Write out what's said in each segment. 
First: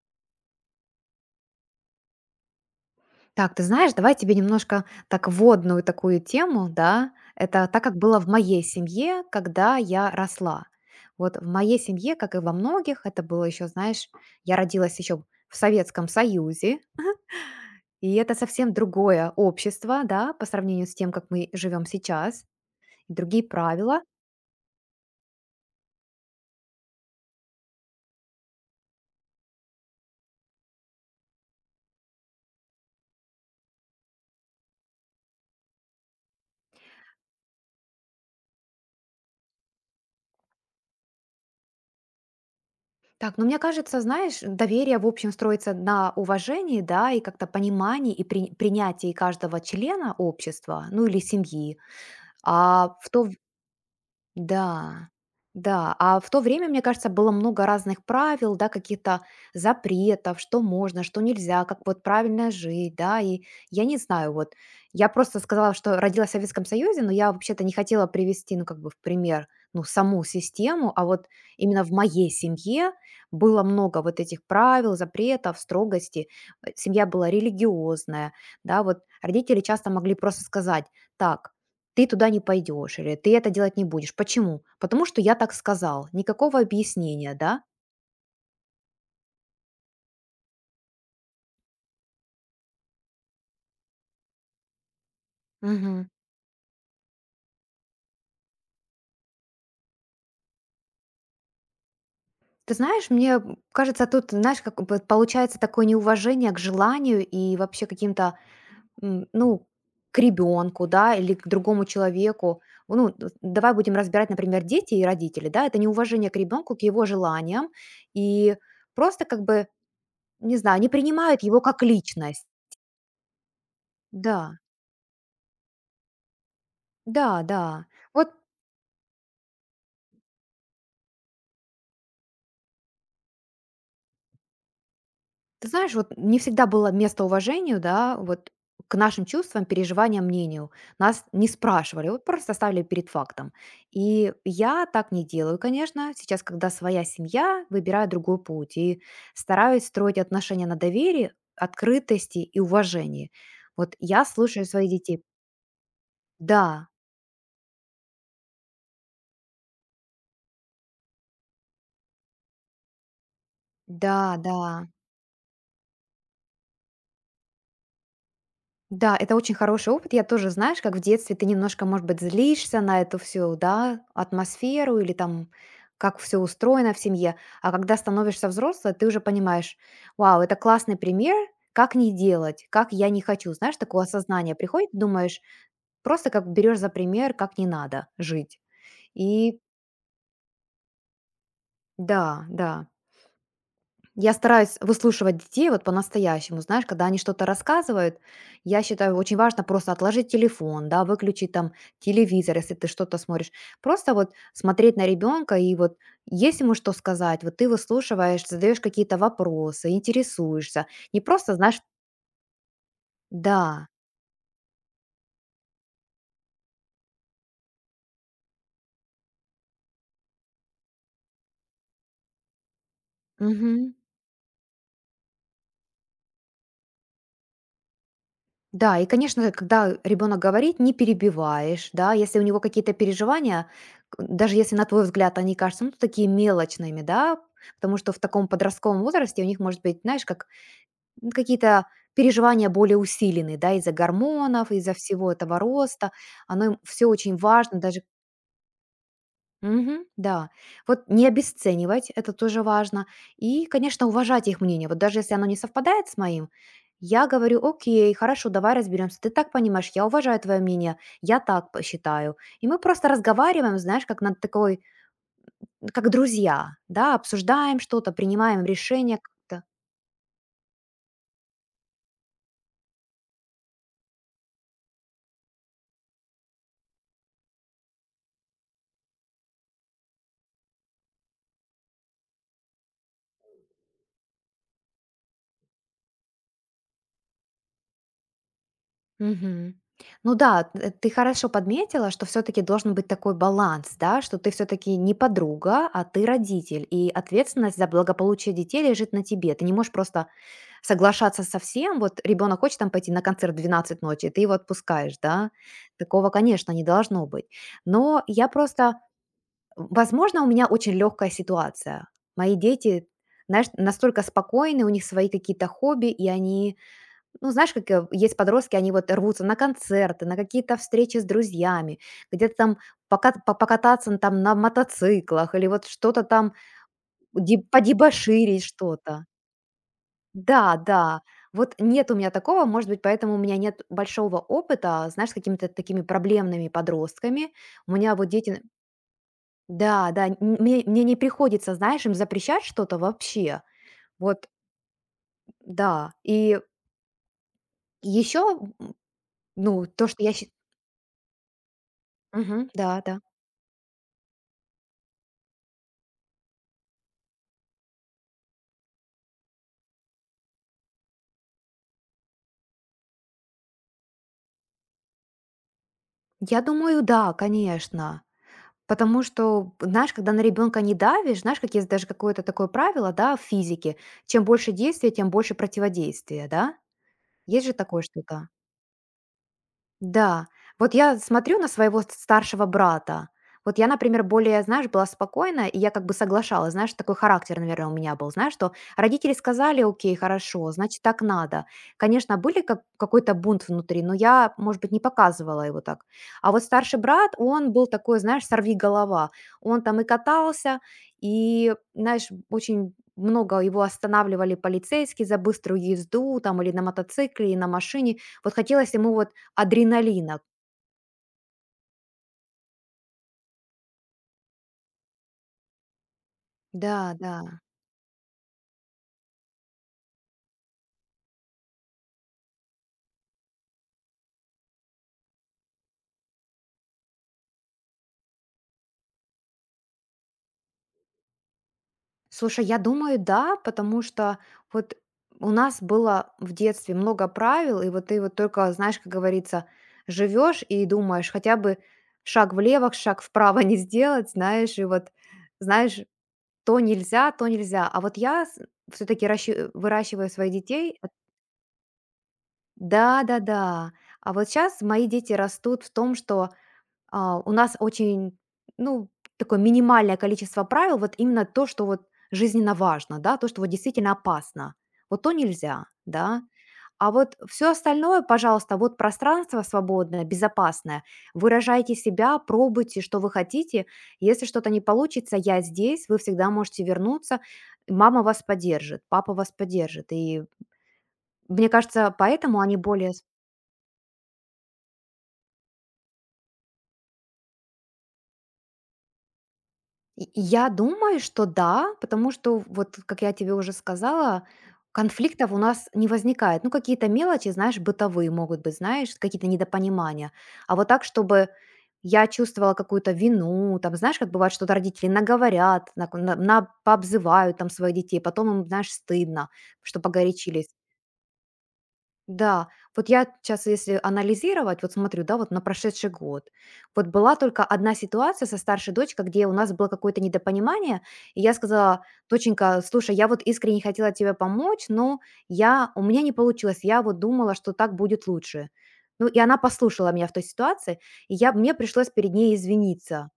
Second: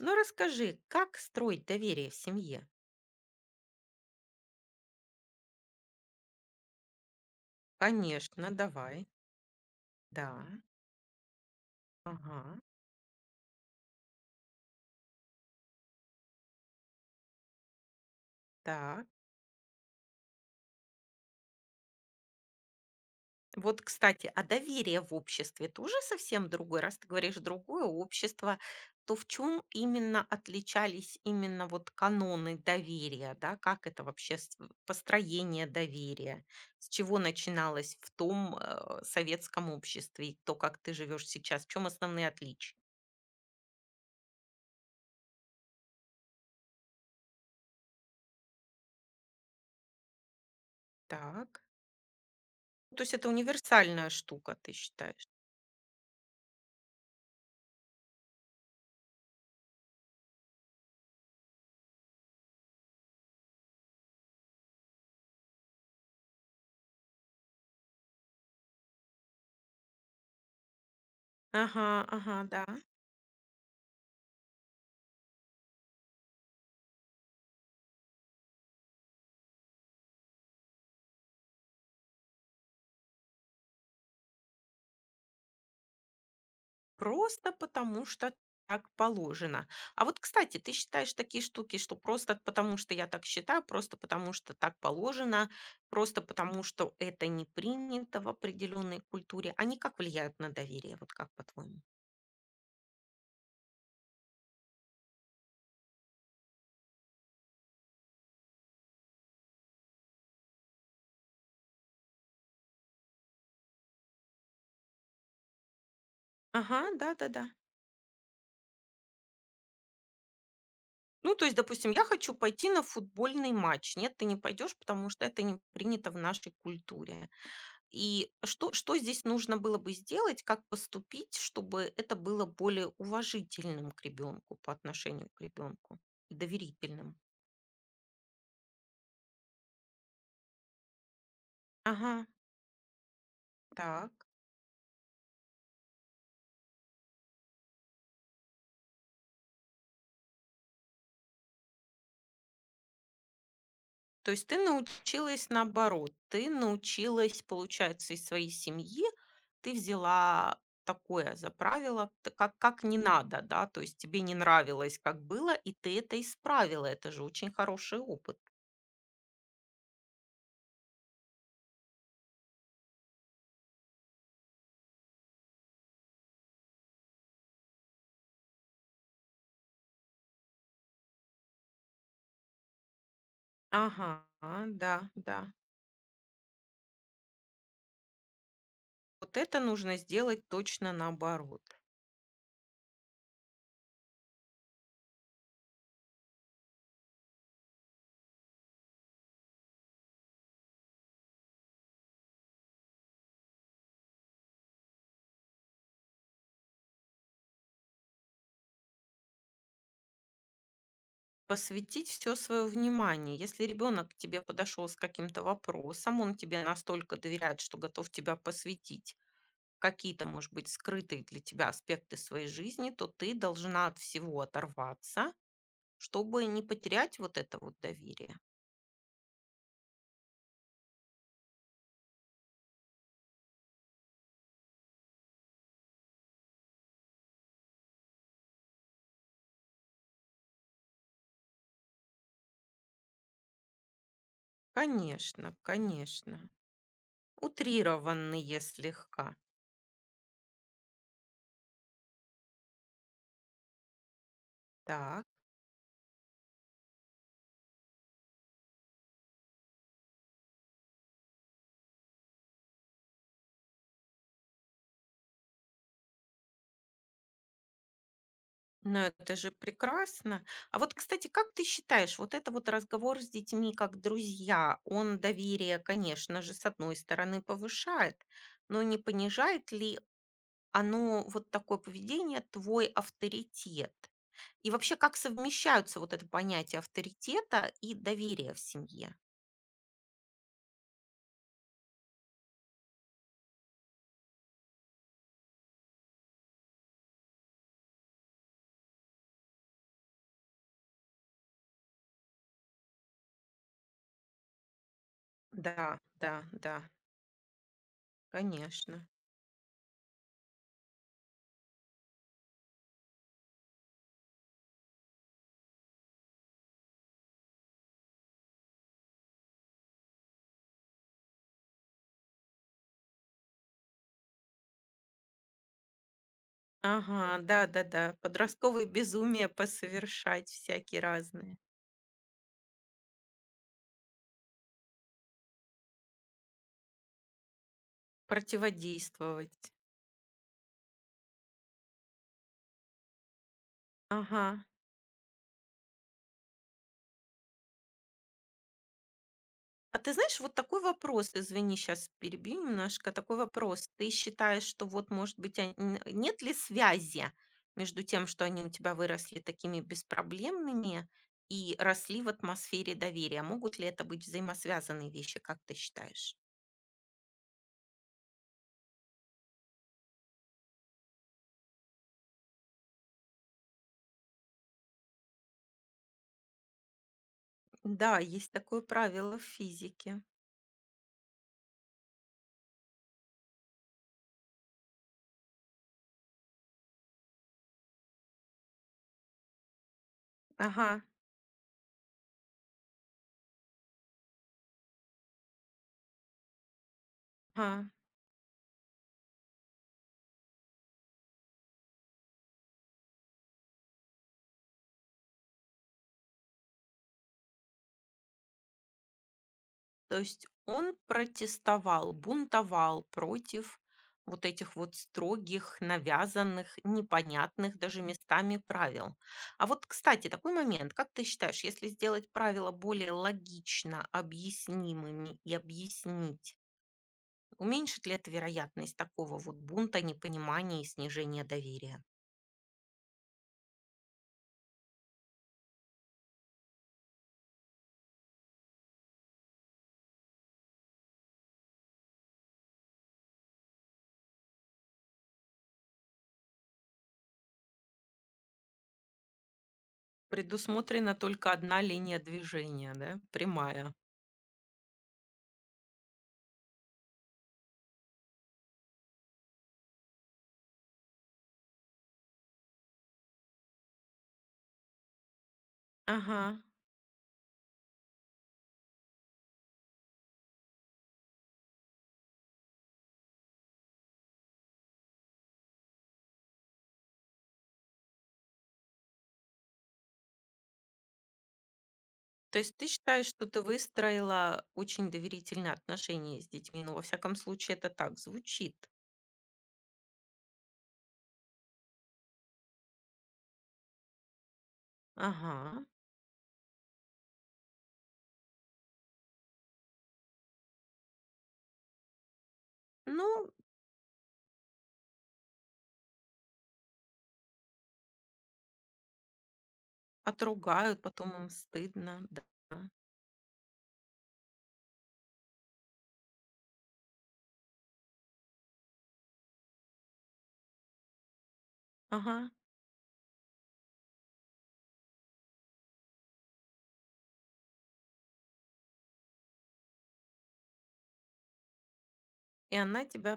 Ну, расскажи, как строить доверие в семье? Так, ты знаешь, давай тебе немножко так вводную такую тему, да. Это так, как было в Конечно, моей давай. семье, когда я Да. росла. Вот в моей семье, как и во Ага. многих, это было еще, знаешь, я родилась еще в Советском Союзе, и это совсем Так. другое общество, да, по сравнению с тем, как мы живем сейчас, и другие Вот, правила. кстати, а доверие в обществе тоже совсем другое. Раз ты говоришь другое общество, то в чем именно отличались именно вот каноны доверия, да? Как это вообще построение доверия? С чего начиналось в том советском обществе и то, как ты живешь сейчас? В чем основные отличия? Так, но мне кажется, знаешь, доверие, в общем, строится на уважении, да, и как-то понимании и принятии каждого члена общества, ну или Так. семьи, а То в есть то это универсальная штука, ты Да, считаешь? да. А в то время, мне кажется, было много разных правил, да, каких-то запретов, что можно, что нельзя, как вот правильно жить, да. И я не знаю, вот я просто сказала, что родилась в Советском Союзе, но я вообще-то не хотела привести, ну, как бы в пример, ну, саму систему, а вот именно Ага, в моей ага, да. семье было много вот этих правил, запретов, строгости. Семья была религиозная, да, вот родители часто могли просто сказать, так, ты туда не пойдешь или ты это делать не будешь. Почему? Потому что я так сказал. Никакого объяснения, Просто да? потому что так положено. А вот, кстати, ты считаешь такие штуки, что просто потому что я так считаю, просто потому что так положено, Мгм. просто потому что это не принято в определенной культуре, они как влияют на доверие, вот как по-твоему? Ты знаешь, мне кажется, тут, знаешь, как бы получается такое неуважение к желанию и вообще каким-то, ну, к ребенку, да, или к другому человеку. Ну, давай будем разбирать, например, дети и родители, да, это неуважение к ребенку, Ага, к его да-да-да. желаниям, и просто как бы, не знаю, не Ну, принимают то есть, его как допустим, я хочу личность. пойти на футбольный матч. Нет, ты не Да, пойдешь, потому что это не принято в нашей культуре. да, да. И Вот. что, что здесь нужно было бы сделать, как поступить, чтобы это было более уважительным к ребенку по отношению к Ты знаешь, ребенку вот и не всегда было доверительным? место уважению, да, вот к нашим чувствам, переживаниям, мнению. Нас не спрашивали, вот Ага, просто ставили перед фактом. так. И я так не делаю, конечно, сейчас, когда своя семья, выбираю другой путь и стараюсь строить отношения на доверии, открытости и уважении. Вот я То есть ты слушаю своих детей. научилась наоборот, ты Да, научилась, получается, из своей семьи, ты взяла такое за правило, как не надо, да, то есть тебе не да, да. нравилось, как было, и ты это исправила, это же очень хороший опыт. Да, это очень хороший опыт. Я тоже, знаешь, как в детстве ты немножко, может быть, злишься на эту всю, да, атмосферу или там как все устроено в семье. А когда становишься взрослой, ты уже понимаешь, вау, это классный пример, как не делать, как я не хочу. Знаешь, такое Ага, осознание приходит, да, думаешь, да. просто как берешь за пример, как не надо жить. Вот И это нужно сделать точно наоборот. да, да. Я стараюсь выслушивать детей вот по-настоящему, знаешь, когда они что-то рассказывают, я считаю, очень важно просто отложить телефон, да, выключить там телевизор, если ты что-то смотришь. Просто вот смотреть на ребенка и вот есть ему что сказать, вот ты выслушиваешь, задаешь какие-то вопросы, интересуешься. Не просто, знаешь, Посвятить все свое внимание. Если да. ребенок к тебе подошел с каким-то вопросом, он тебе настолько доверяет, что готов тебя посвятить какие-то, может быть, скрытые для тебя аспекты своей жизни, то ты должна от всего оторваться, чтобы не потерять вот это вот доверие. Да, и, конечно, когда ребенок говорит, не перебиваешь, да, если у него какие-то переживания, даже если на твой взгляд они кажутся ну, такие мелочными, да, потому что в таком подростковом возрасте у них может быть, знаешь, как ну, какие-то переживания более усиленные, да, из-за гормонов, из-за всего Конечно, этого роста, конечно. оно им все очень важно, даже Утрированные слегка. Мгм. Да. Вот не обесценивать, это тоже важно. И, конечно, уважать их мнение. Вот даже Так. если оно не совпадает с моим, я говорю, окей, хорошо, давай разберемся. Ты так понимаешь, я уважаю твое мнение, я так посчитаю. И мы просто разговариваем, знаешь, как над такой, ну, как друзья, да, обсуждаем что-то, принимаем Ну, решение. это же прекрасно. А вот, кстати, как ты считаешь, вот это вот разговор с детьми как друзья, он доверие, конечно же, с одной стороны повышает, но не понижает ли оно, вот такое поведение, твой авторитет? И вообще, как совмещаются вот это понятие авторитета и доверия в семье? Мгм. Ну да, ты хорошо подметила, что все-таки должен быть такой баланс, да, что ты все-таки не подруга, а ты родитель, и ответственность за благополучие детей лежит на тебе. Ты не можешь просто соглашаться со всем, вот ребенок хочет там пойти на концерт в 12 ночи, ты его отпускаешь, да, Да, такого, да, конечно, да, не должно быть. Но я просто, конечно. возможно, у меня очень легкая ситуация. Мои дети, знаешь, настолько спокойны, у них свои какие-то хобби, и они ну, знаешь, как есть подростки, они вот рвутся на концерты, на какие-то встречи с друзьями, где-то там покататься там на мотоциклах или вот что-то там Ага, да, да, да. подебоширить Подростковые что-то. безумия посовершать Да, всякие да. разные, Вот нет у меня такого, может быть, поэтому у меня нет большого опыта, знаешь, с какими-то такими проблемными подростками. У меня вот дети... противодействовать. Да, да, мне не приходится, знаешь, им запрещать что-то вообще. Ага. Вот, да. И еще, ну, А то, ты что знаешь, вот такой вопрос, извини, сейчас перебью Мгм, да, немножко, да. такой вопрос. Ты считаешь, что вот, может быть, нет ли связи между тем, что они у тебя выросли такими беспроблемными и росли в атмосфере доверия? Могут ли это быть взаимосвязанные вещи, как ты считаешь? Я думаю, да, конечно. Потому что, знаешь, когда на ребенка не давишь, знаешь, как есть даже какое-то такое правило, да, в физике, чем больше действия, тем больше противодействия, да? Есть же такое Да, что-то? есть такое правило в физике. Да, вот я смотрю на своего старшего брата. Вот я, например, более, знаешь, была спокойна, и я как бы соглашалась, знаешь, такой характер, наверное, у меня был, знаешь, что родители сказали, окей, хорошо, Ага, значит, так надо. Конечно, были как, какой-то бунт внутри, но я, может быть, не показывала его так. А вот старший брат, он был ага. такой, знаешь, сорви голова. Он там и катался, и, знаешь, очень много его останавливали полицейские за быструю езду там или на мотоцикле, и на машине. Вот хотелось ему вот То адреналина. есть он протестовал, бунтовал против вот этих вот строгих, навязанных, Да, да. непонятных даже местами правил. А вот, кстати, такой момент. Как ты считаешь, если сделать правила более логично объяснимыми и объяснить, уменьшит ли это вероятность такого вот бунта, непонимания и снижения доверия? Слушай, я думаю, да, потому что вот у нас было в детстве много правил, и вот ты вот только, знаешь, как говорится, живешь и думаешь, хотя бы шаг влево, шаг вправо не сделать, знаешь, и вот, знаешь, то нельзя, то нельзя. А вот я все-таки выращиваю своих детей. Предусмотрена только одна линия движения, да, Да, да, да. прямая. А вот сейчас мои дети растут в том, что А, у нас очень, ну, такое минимальное количество правил, вот именно то, что вот жизненно важно, да, то, что вот действительно опасно. Вот то нельзя, Ага. да. А вот все остальное, пожалуйста, вот пространство свободное, безопасное. Выражайте себя, пробуйте, что вы хотите. Если что-то не получится, я здесь, вы всегда можете вернуться. Мама вас поддержит, папа вас поддержит. И мне кажется, То поэтому они есть ты более... считаешь, что ты выстроила очень доверительные отношения с детьми? Ну, во всяком случае, это так звучит. И я думаю, что да, потому что, вот как я тебе уже сказала, конфликтов у Ага. нас не возникает. Ну, какие-то мелочи, знаешь, бытовые могут быть, знаешь, какие-то недопонимания. А вот так, чтобы я чувствовала какую-то Ну, вину, там, знаешь, как бывает, что родители наговорят, пообзывают там своих детей, потом им, знаешь, стыдно, что погорячились. отругают, потом им стыдно, да. Да, вот я сейчас, если анализировать, вот смотрю, да, вот на прошедший год, вот была только одна ситуация со старшей дочкой, где у нас было какое-то недопонимание, и я сказала, Ага. доченька, слушай, я вот искренне хотела тебе помочь, но у меня не получилось, я вот думала, что так будет лучше. Ну, и она послушала меня в той ситуации, и мне пришлось перед ней И она извиниться. тебя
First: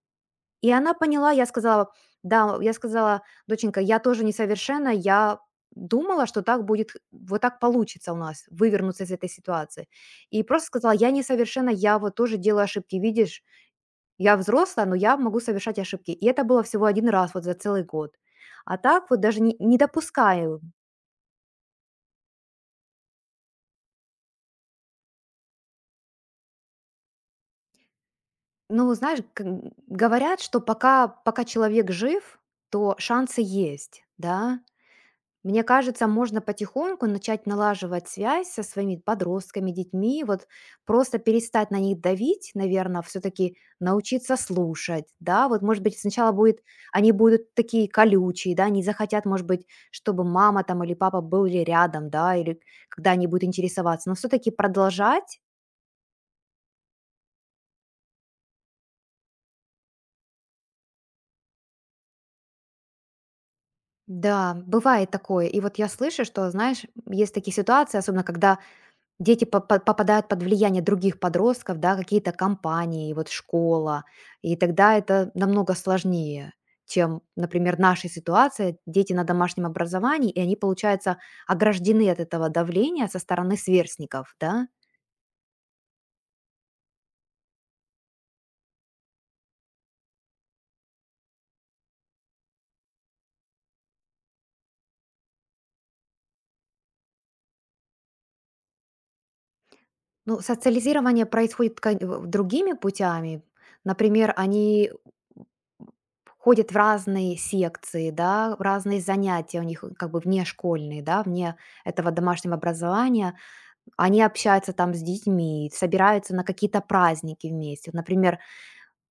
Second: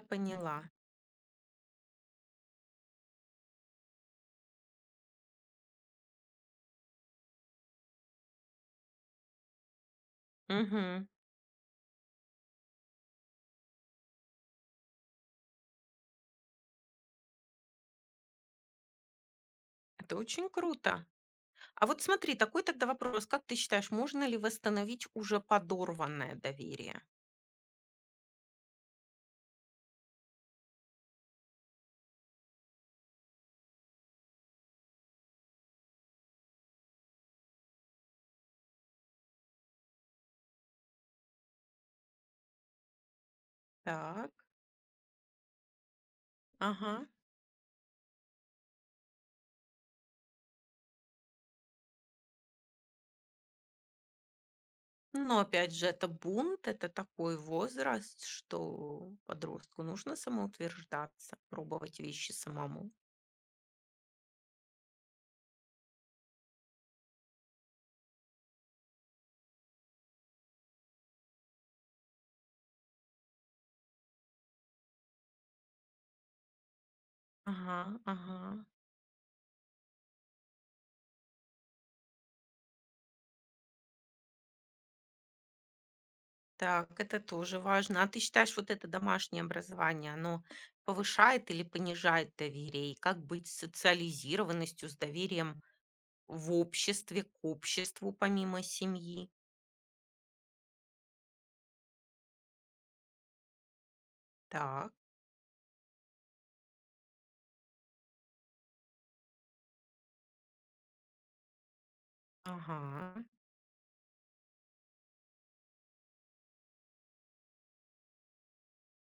И поняла. она поняла, я сказала: "Да". Я сказала: "Доченька, я тоже несовершенна. Я думала, что так будет, вот так получится у нас вывернуться из этой ситуации". И просто сказала: Мгм. "Я несовершенна, я вот тоже делаю ошибки. Видишь, я взрослая, но я могу совершать ошибки". И это было всего один раз вот за целый год. А так вот даже не Это очень допускаю. круто. А вот смотри, такой тогда вопрос. Как ты считаешь, можно ли восстановить уже подорванное доверие? Ну, знаешь, как говорят, что пока человек жив, то шансы есть, да. Мне кажется, можно потихоньку начать налаживать связь со своими подростками, детьми, вот просто перестать на них давить, наверное, все-таки Так. научиться слушать, да, вот, может быть, сначала будет, Ага. они будут такие колючие, да, не захотят, может быть, чтобы мама там или папа были рядом, да, или когда они будут интересоваться, но все-таки Но продолжать. опять же, это бунт, это такой возраст, что подростку нужно самоутверждаться, пробовать вещи самому. Да, бывает такое. И вот я слышу, что, знаешь, есть такие ситуации, особенно когда дети по попадают под влияние других подростков, да, какие-то компании, вот школа, и тогда это намного сложнее, чем, например, Ага, наша ага. ситуация. Дети на домашнем образовании, и они, получается, ограждены от этого давления со стороны сверстников, да. Так, это тоже важно. А ты считаешь, вот это домашнее образование, оно повышает или понижает доверие? И как быть с социализированностью, с доверием в обществе, к обществу помимо семьи? Ну, социализирование происходит кон в другими путями. Например, они Так, ходят в разные секции, да, в разные занятия у них как бы внешкольные, да, вне этого домашнего ага. образования. Они общаются там с детьми, собираются на какие-то праздники вместе. Вот, например,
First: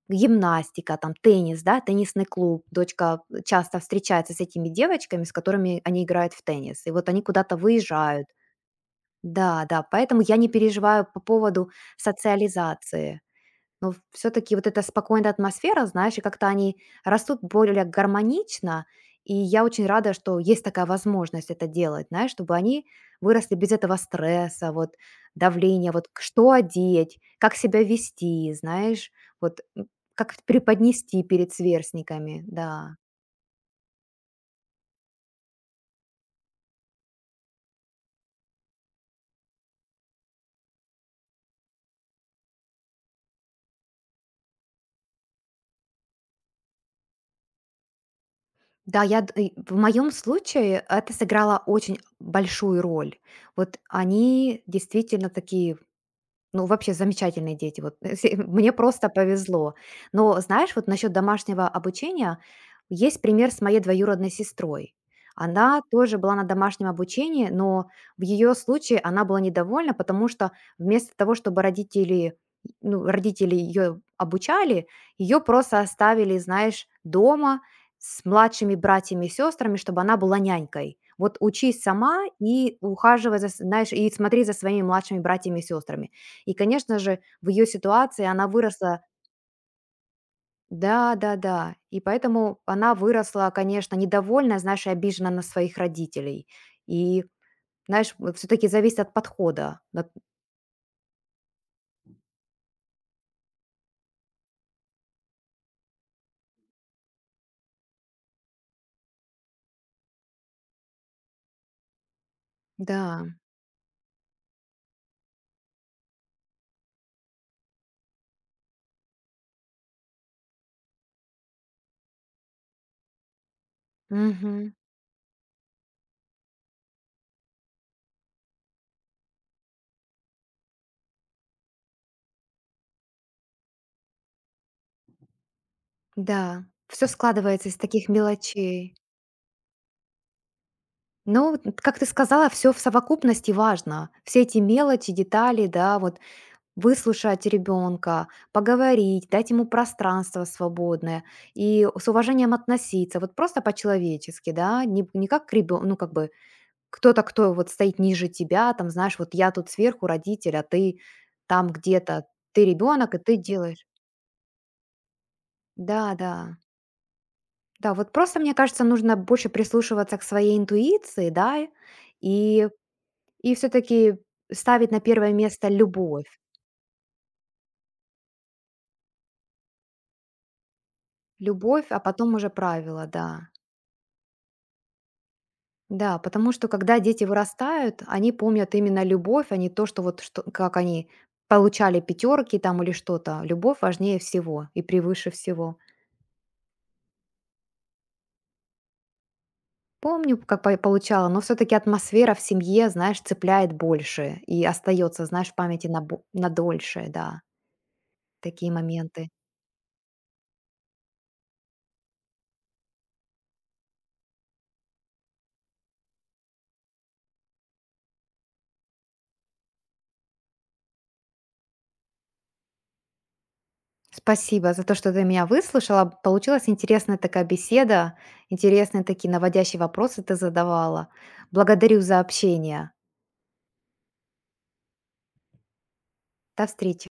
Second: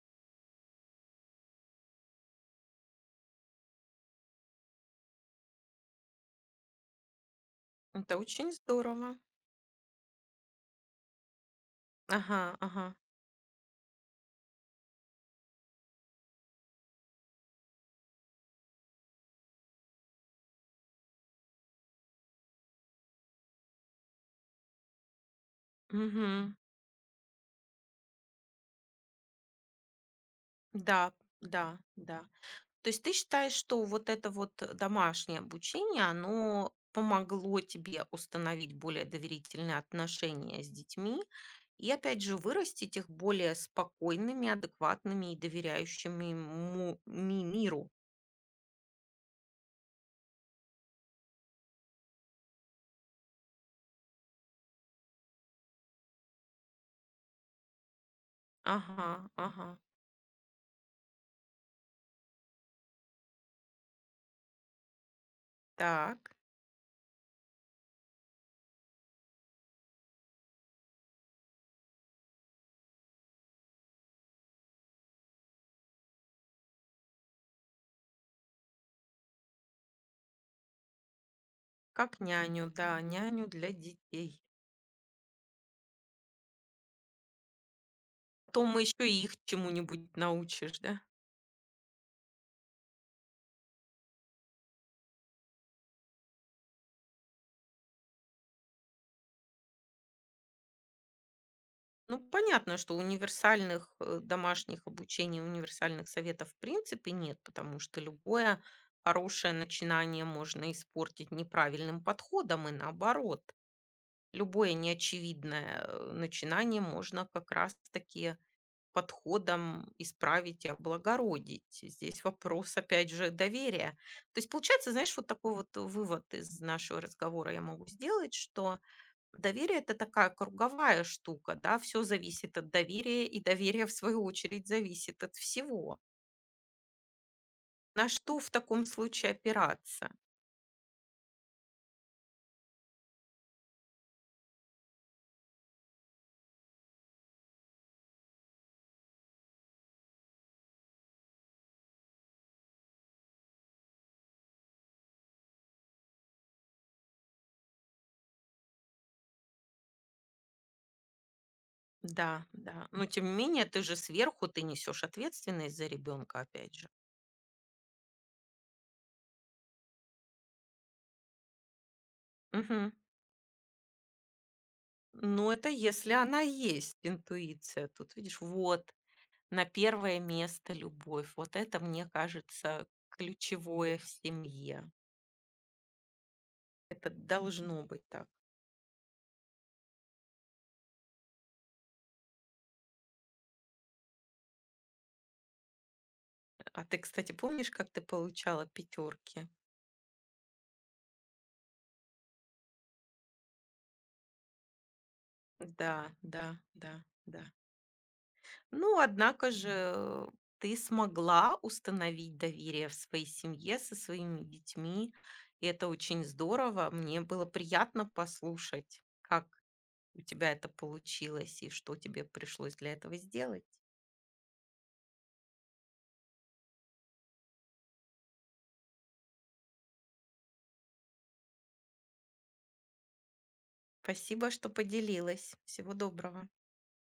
гимнастика, там теннис, да, теннисный клуб. Дочка часто встречается с этими девочками, с которыми они играют в теннис. И вот они куда-то Это выезжают. очень здорово. Да, да, поэтому я не переживаю по поводу Ага, ага. социализации. Но все-таки вот эта спокойная атмосфера, знаешь, и как-то они растут более гармонично, и я очень рада, что есть такая возможность это делать, знаешь, чтобы они выросли без этого стресса, вот давления, вот что Мгм. одеть, как себя вести, знаешь, вот как Да, преподнести перед да, да. сверстниками, То да. есть ты считаешь, что вот это вот, домашнее обучение, оно помогло тебе установить более доверительные отношения с детьми и, опять же, вырастить их более спокойными, адекватными и доверяющими му ми миру? Да, и в моем случае это сыграло очень большую роль. Вот они действительно такие... Ну, вообще замечательные дети. Вот се мне Ага, просто повезло. ага. Но знаешь, вот насчет домашнего обучения есть пример с моей двоюродной сестрой. Она тоже Так, была на домашнем обучении, но в ее случае она была недовольна, потому что вместо того, чтобы родители, ну, родители ее обучали, ее просто оставили, знаешь, дома с младшими братьями и сестрами, чтобы она была нянькой. Вот учись как сама няню, и да, ухаживай за, няню для знаешь, и детей. смотри за своими младшими братьями и сестрами. И, конечно же, в ее ситуации она Потом еще выросла. и их чему-нибудь научишь, да? Да-да-да. И поэтому она выросла, конечно, недовольная, знаешь, и обижена на своих родителей. И, знаешь, все таки зависит от подхода. Дат Ну, понятно, что универсальных домашних обучений, универсальных советов в принципе нет, потому что любое хорошее начинание можно испортить неправильным подходом и да. наоборот. Любое неочевидное начинание можно как раз-таки подходом исправить и облагородить. Здесь вопрос, опять же, доверия. То есть Мгм. получается, знаешь, вот такой вот вывод из нашего разговора я могу сделать, что доверие — это такая круговая штука, да, все зависит от доверия, и доверие, в свою очередь, зависит от всего. Да. Все складывается из таких На что в таком мелочей. случае опираться? Ну, вот, как ты сказала, все в совокупности важно. Все эти мелочи, детали, да, вот выслушать ребенка, поговорить, дать ему пространство свободное и с уважением относиться, вот просто по-человечески, да, не как к ребенку, ну, как бы кто-то, кто вот стоит ниже тебя, там, знаешь, вот я тут сверху родитель, а ты там где-то, Да, ты да. Но ребенок, и тем не ты менее, ты делаешь. же сверху, ты несешь ответственность за Да, да. ребенка, опять же. Да, вот просто, мне кажется, нужно больше прислушиваться к своей интуиции, да, и, Мгм. и все-таки ставить на первое Но место это если любовь. она есть, интуиция. Тут, видишь, вот на первое место любовь. Вот это, Любовь, а мне потом уже кажется, правила, да. ключевое в семье. Да, потому что когда Это дети должно вырастают, быть так. они помнят именно любовь, а не то, что вот что, как они получали пятерки там или что-то. Любовь важнее всего и превыше всего. А ты, кстати, помнишь, как ты получала пятерки? Помню, как получала, но все-таки атмосфера в семье, знаешь, цепляет больше и остается, знаешь, в памяти Да, на да, да, дольше, да, да. такие Ну, моменты. однако же ты смогла установить доверие в своей семье со своими детьми, и это очень здорово. Мне было приятно послушать, как у тебя это получилось и что тебе пришлось для этого сделать. Спасибо за то, что ты меня выслушала. Получилась интересная такая беседа, интересные такие наводящие вопросы ты задавала. Благодарю за общение. Спасибо, что поделилась. Всего доброго. До встречи.